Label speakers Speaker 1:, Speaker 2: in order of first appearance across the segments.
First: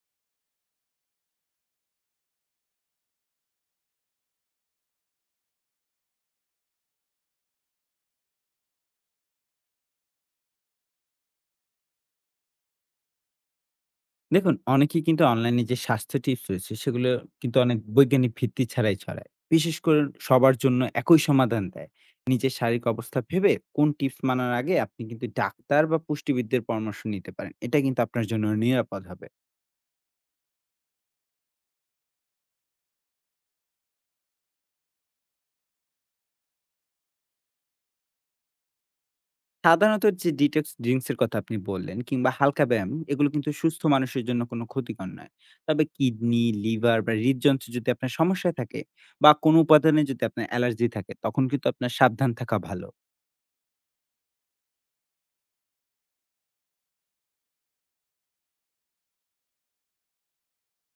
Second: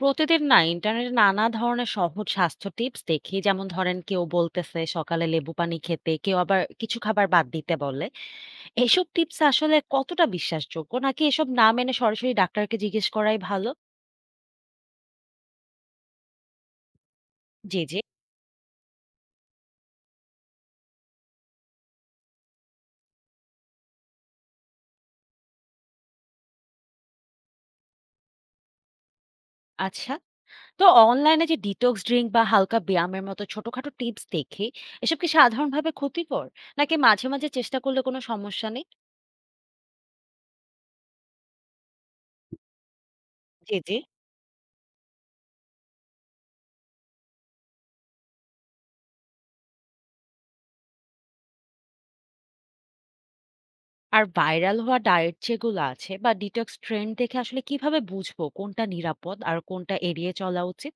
Speaker 1: প্রতিদিন না ইন্টারনেটে নানা ধরনের সহজ স্বাস্থ্য টিপস দেখি, যেমন ধরেন কেউ বলতেছে সকালে লেবু পানি খেতে, কেউ আবার কিছু খাবার বাদ দিতে বলে। এসব টিপস আসলে কতটা বিশ্বাসযোগ্য, নাকি এসব না মেনে সরাসরি ডাক্তারকে জিজ্ঞেস করাই ভালো?
Speaker 2: দেখুন, অনেকেই কিন্তু অনলাইনে যে স্বাস্থ্য টিপস রয়েছে, সেগুলো কিন্তু
Speaker 1: জি,
Speaker 2: অনেক
Speaker 1: জি।
Speaker 2: বৈজ্ঞানিক ভিত্তি ছাড়াই ছড়ায়। বিশেষ করে সবার জন্য একই সমাধান দেয়। নিজের শারীরিক অবস্থা ভেবে কোন টিপস মানার আগে আপনি কিন্তু ডাক্তার বা পুষ্টিবিদদের পরামর্শ নিতে পারেন। এটা কিন্তু আপনার জন্য নিরাপদ হবে।
Speaker 1: আচ্ছা, তো অনলাইনে যে ডিটক্স ড্রিঙ্ক বা হালকা ব্যায়ামের মতো ছোটখাটো টিপস দেখি, এসব কি সাধারণভাবে ক্ষতিকর, নাকি মাঝে মাঝে চেষ্টা করলে কোনো সমস্যা নেই?
Speaker 2: সাধারণত যে ডিটক্স ড্রিংকস এর কথা আপনি বললেন কিংবা হালকা ব্যায়াম, এগুলো কিন্তু
Speaker 1: জি,
Speaker 2: সুস্থ
Speaker 1: জি।
Speaker 2: মানুষের জন্য কোনো ক্ষতিকর নয়। তবে কিডনি, লিভার বা হৃদযন্ত্রে যদি আপনার সমস্যা থাকে বা কোনো উপাদানে যদি আপনার অ্যালার্জি থাকে, তখন কিন্তু আপনার সাবধান থাকা ভালো।
Speaker 1: আর ভাইরাল হওয়া ডায়েট যেগুলো আছে বা ডিটক্স ট্রেন্ড দেখে আসলে কিভাবে বুঝবো কোনটা নিরাপদ আর কোনটা এড়িয়ে চলা উচিত?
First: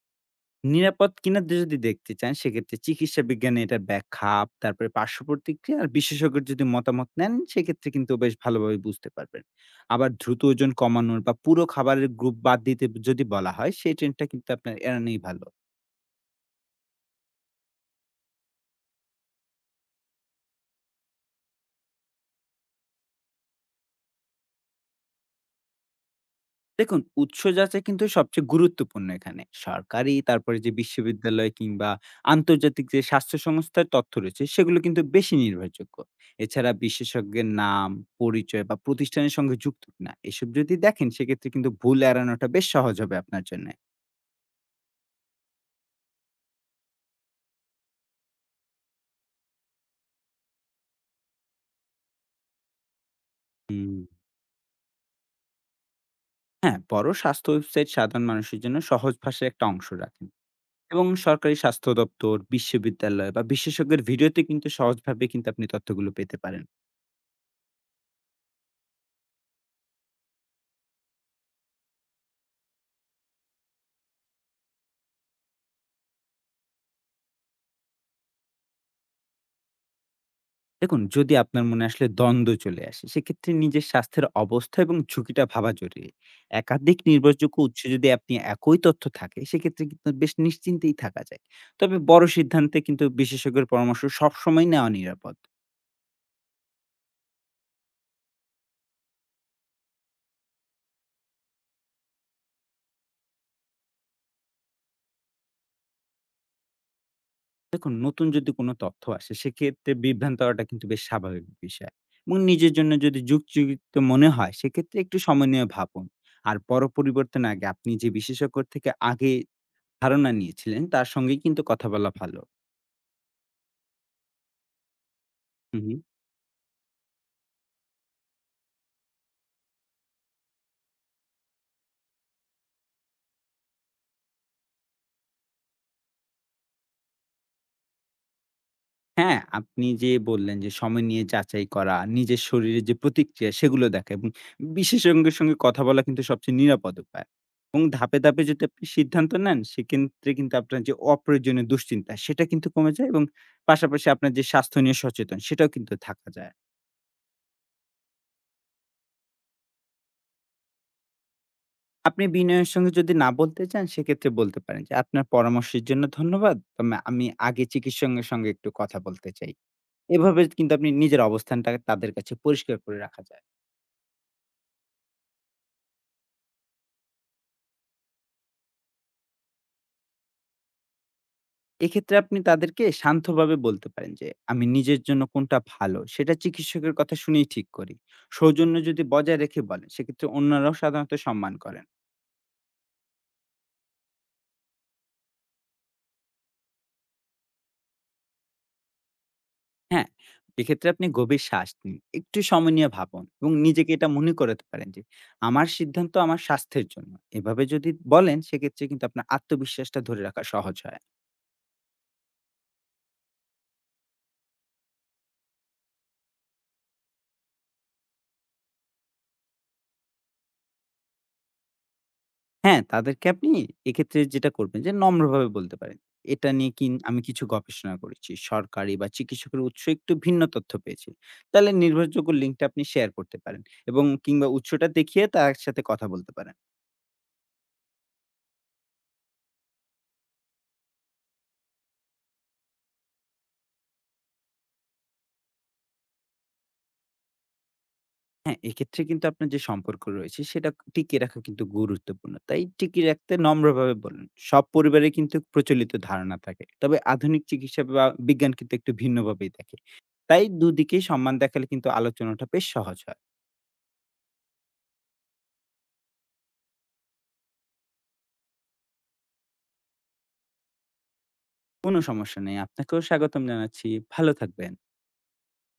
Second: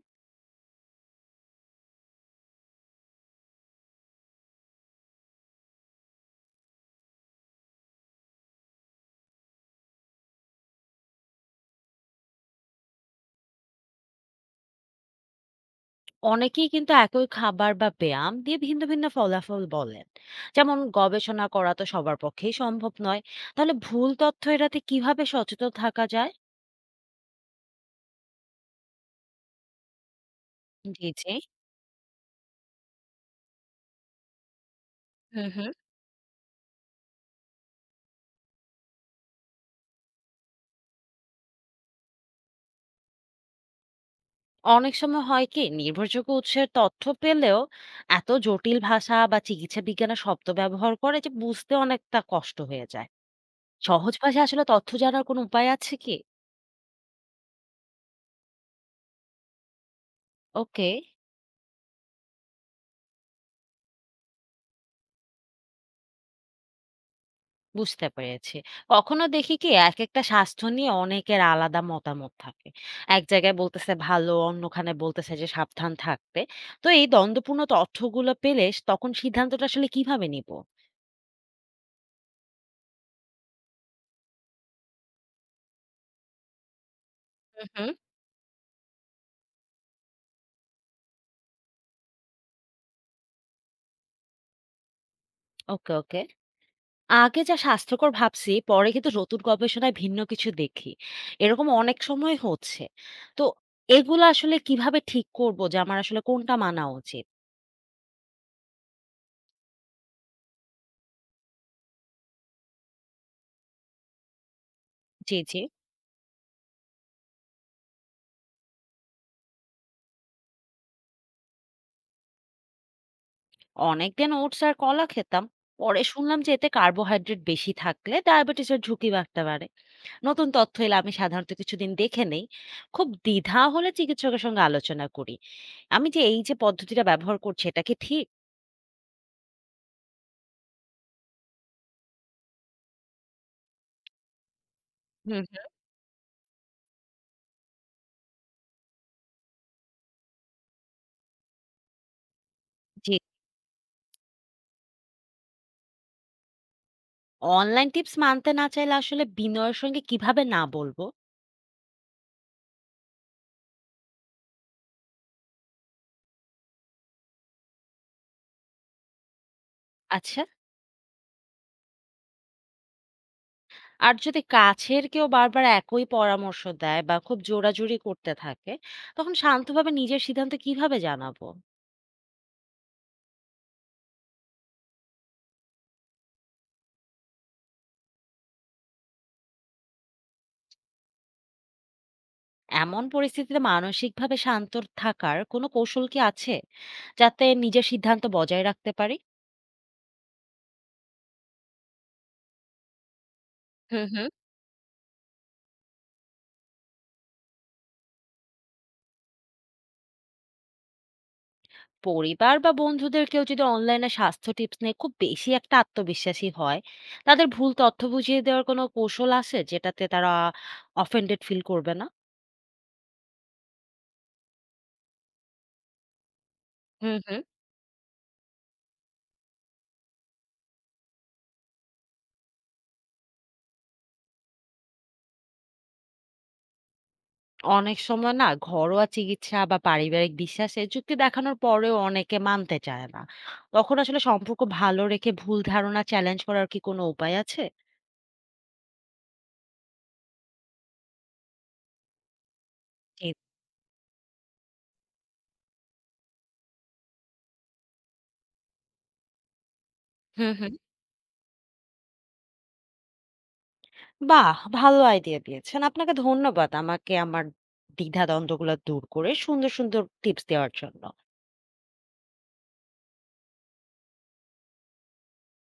Speaker 2: নিরাপদ কিনা যদি দেখতে চান সেক্ষেত্রে চিকিৎসা বিজ্ঞানে এটার ব্যাখ্যা তারপরে পার্শ্ব প্রতিক্রিয়া আর বিশেষজ্ঞের যদি মতামত নেন সেক্ষেত্রে কিন্তু বেশ ভালোভাবে বুঝতে পারবেন। আবার দ্রুত ওজন কমানোর বা পুরো খাবারের গ্রুপ বাদ দিতে যদি বলা হয় সেই ট্রেনটা কিন্তু আপনার এড়ানোই ভালো।
Speaker 1: অনেকেই কিন্তু একই খাবার বা ব্যায়াম দিয়ে ভিন্ন ভিন্ন ফলাফল বলেন। যেমন গবেষণা করা তো সবার পক্ষেই সম্ভব নয়। তাহলে ভুল তথ্য এড়াতে কিভাবে সচেতন থাকা যায়?
Speaker 2: দেখুন, উৎস যাচাই কিন্তু সবচেয়ে গুরুত্বপূর্ণ এখানে। সরকারি, তারপরে যে
Speaker 1: জি, জি।
Speaker 2: বিশ্ববিদ্যালয় কিংবা আন্তর্জাতিক যে স্বাস্থ্য সংস্থার তথ্য রয়েছে, সেগুলো কিন্তু বেশি
Speaker 1: হুম, হুম।
Speaker 2: নির্ভরযোগ্য। এছাড়া বিশেষজ্ঞের নাম, পরিচয় বা প্রতিষ্ঠানের সঙ্গে যুক্ত কিনা, এসব যদি দেখেন সেক্ষেত্রে কিন্তু ভুল এড়ানোটা বেশ সহজ হবে আপনার জন্যে।
Speaker 1: অনেক সময় হয় কি নির্ভরযোগ্য উৎসের তথ্য পেলেও এত জটিল ভাষা বা চিকিৎসা বিজ্ঞানের শব্দ ব্যবহার করে যে বুঝতে অনেকটা কষ্ট হয়ে যায়।
Speaker 2: হুম।
Speaker 1: সহজ ভাষায় আসলে তথ্য জানার কোনো উপায় আছে কি?
Speaker 2: হ্যাঁ, বড় স্বাস্থ্য ওয়েবসাইট সাধারণ মানুষের জন্য সহজ ভাষায় একটা অংশ রাখেন
Speaker 1: ওকে,
Speaker 2: এবং সরকারি স্বাস্থ্য দপ্তর, বিশ্ববিদ্যালয় বা বিশেষজ্ঞের ভিডিওতে কিন্তু সহজভাবে কিন্তু আপনি তথ্যগুলো পেতে পারেন।
Speaker 1: বুঝতে পেরেছি। কখনো দেখি কি একেকটা স্বাস্থ্য নিয়ে অনেকের আলাদা মতামত থাকে। এক জায়গায় বলতেছে ভালো, অন্যখানে বলতেছে যে সাবধান থাকতে। তো এই দ্বন্দ্বপূর্ণ তথ্যগুলো পেলে তখন সিদ্ধান্তটা আসলে কিভাবে নিব?
Speaker 2: দেখুন, যদি আপনার মনে আসলে দ্বন্দ্ব চলে আসে, সেক্ষেত্রে নিজের স্বাস্থ্যের অবস্থা এবং ঝুঁকিটা ভাবা জরুরি। একাধিক নির্ভরযোগ্য
Speaker 1: হুম,
Speaker 2: উৎসে
Speaker 1: হুম।
Speaker 2: যদি আপনি একই তথ্য থাকে, সেক্ষেত্রে কিন্তু বেশ নিশ্চিন্তেই থাকা যায়। তবে বড় সিদ্ধান্তে কিন্তু বিশেষজ্ঞের পরামর্শ সবসময় নেওয়া নিরাপদ।
Speaker 1: ওকে, ওকে। আগে যা স্বাস্থ্যকর ভাবছি পরে কিন্তু নতুন গবেষণায় ভিন্ন কিছু দেখি। এরকম অনেক সময় হচ্ছে। তো এগুলো আসলে কিভাবে ঠিক করব যে আমার আসলে কোনটা মানা উচিত?
Speaker 2: দেখুন, নতুন যদি কোনো তথ্য আসে, সেক্ষেত্রে বিভ্রান্ত হওয়াটা কিন্তু বেশ স্বাভাবিক বিষয় এবং নিজের জন্য যদি যুক্তিযুক্ত মনে হয়, সেক্ষেত্রে একটু
Speaker 1: জি,
Speaker 2: সময়
Speaker 1: জি।
Speaker 2: নিয়ে ভাবুন। আর বড় পরিবর্তন আগে আপনি যে বিশেষজ্ঞর থেকে আগে ধারণা নিয়েছিলেন, তার সঙ্গেই কিন্তু কথা বলা ভালো।
Speaker 1: অনেকদিন ওটস আর কলা খেতাম,
Speaker 2: হু, হু।
Speaker 1: পরে শুনলাম যে এতে কার্বোহাইড্রেট বেশি থাকলে ডায়াবেটিসের ঝুঁকি বাড়তে পারে। নতুন তথ্য এলে আমি সাধারণত কিছুদিন দেখে নেই, খুব দ্বিধা হলে চিকিৎসকের সঙ্গে আলোচনা করি। আমি যে এই যে পদ্ধতিটা ব্যবহার করছি, এটা কি ঠিক?
Speaker 2: হ্যাঁ, আপনি যে বললেন যে সময় নিয়ে যাচাই করা, নিজের শরীরের যে প্রতিক্রিয়া সেগুলো দেখা এবং বিশেষজ্ঞের
Speaker 1: হুম,
Speaker 2: সঙ্গে
Speaker 1: হুম।
Speaker 2: কথা বলা কিন্তু সবচেয়ে নিরাপদ উপায়। এবং ধাপে, ধাপে যদি আপনি সিদ্ধান্ত নেন সেক্ষেত্রে কিন্তু আপনার যে অপ্রয়োজনীয় দুশ্চিন্তা সেটা কিন্তু কমে যায়
Speaker 1: যে
Speaker 2: এবং পাশাপাশি আপনার যে স্বাস্থ্য নিয়ে সচেতন সেটাও কিন্তু থাকা যায়।
Speaker 1: অনলাইন টিপস মানতে না চাইলে আসলে বিনয়ের সঙ্গে কিভাবে না বলবো?
Speaker 2: আপনি বিনয়ের সঙ্গে যদি না বলতে চান সেক্ষেত্রে বলতে পারেন যে, "আপনার পরামর্শের জন্য ধন্যবাদ। তবে আমি আগে চিকিৎসঙ্গের সঙ্গে একটু কথা বলতে চাই।" এভাবে
Speaker 1: আচ্ছা,
Speaker 2: কিন্তু আপনি নিজের অবস্থানটা তাদের কাছে পরিষ্কার করে রাখা যায়।
Speaker 1: আর যদি কাছের কেউ বারবার একই পরামর্শ দেয় বা খুব জোরাজুরি করতে থাকে, তখন শান্তভাবে নিজের সিদ্ধান্ত কিভাবে জানাবো?
Speaker 2: এক্ষেত্রে আপনি তাদেরকে শান্তভাবে বলতে পারেন যে, "আমি নিজের জন্য কোনটা ভালো সেটা চিকিৎসকের কথা শুনেই ঠিক করি।" সৌজন্য যদি বজায় রেখে বলেন, সেক্ষেত্রে অন্যরাও সাধারণত সম্মান করেন।
Speaker 1: এমন পরিস্থিতিতে মানসিকভাবে শান্ত থাকার কোনো কৌশল কি আছে, যাতে নিজের সিদ্ধান্ত বজায় রাখতে পারি?
Speaker 2: হ্যাঁ? এক্ষেত্রে আপনি গভীর শ্বাস নিন, একটু সময় নিয়ে ভাবুন এবং নিজেকে
Speaker 1: হুম,
Speaker 2: এটা
Speaker 1: হুম।
Speaker 2: মনে করাতে পারেন যে, "আমার সিদ্ধান্ত আমার স্বাস্থ্যের জন্য।" এভাবে যদি বলেন, সেক্ষেত্রে কিন্তু আপনার আত্মবিশ্বাসটা ধরে রাখা সহজ হয়।
Speaker 1: পরিবার বা বন্ধুদের কেউ যদি অনলাইনে স্বাস্থ্য টিপস নিয়ে খুব বেশি একটা আত্মবিশ্বাসী হয়, তাদের ভুল তথ্য বুঝিয়ে দেওয়ার কোনো কৌশল আছে, যেটাতে তারা offended ফিল করবে না?
Speaker 2: হ্যাঁ, তাদেরকে আপনি এক্ষেত্রে যেটা করবেন যে নম্রভাবে বলতে পারেন। এটা নিয়ে কিন
Speaker 1: হুম,
Speaker 2: আমি
Speaker 1: হুম।
Speaker 2: কিছু গবেষণা করেছি। সরকারি বা চিকিৎসকের উৎস একটু ভিন্ন তথ্য পেয়েছি। তাহলে নির্ভরযোগ্য লিঙ্কটা আপনি শেয়ার করতে পারেন এবং কিংবা উৎসটা দেখিয়ে তার সাথে কথা বলতে পারেন।
Speaker 1: অনেক সময় না ঘরোয়া চিকিৎসা বা পারিবারিক বিশ্বাসে যুক্তি দেখানোর পরেও অনেকে মানতে চায় না। তখন আসলে সম্পর্ক ভালো রেখে ভুল ধারণা চ্যালেঞ্জ করার কি কোনো উপায় আছে?
Speaker 2: হ্যাঁ, এক্ষেত্রে কিন্তু আপনার যে সম্পর্ক রয়েছে সেটা টিকিয়ে রাখা কিন্তু গুরুত্বপূর্ণ। তাই টিকিয়ে
Speaker 1: জি।
Speaker 2: রাখতে নম্রভাবে বলুন। সব পরিবারে কিন্তু প্রচলিত ধারণা থাকে। তবে আধুনিক চিকিৎসা বা বিজ্ঞান কিন্তু একটু ভিন্নভাবেই দেখে। তাই
Speaker 1: হুম, হুম।
Speaker 2: দুদিকেই সম্মান দেখালে কিন্তু আলোচনাটা বেশ সহজ হয়।
Speaker 1: বাহ! ভালো আইডিয়া দিয়েছেন। আপনাকে ধন্যবাদ আমাকে আমার দ্বিধাদ্বন্দ্বগুলা দূর করে সুন্দর, সুন্দর টিপস দেওয়ার জন্য।
Speaker 2: কোনো সমস্যা নেই। আপনাকেও স্বাগতম জানাচ্ছি। ভালো থাকবেন।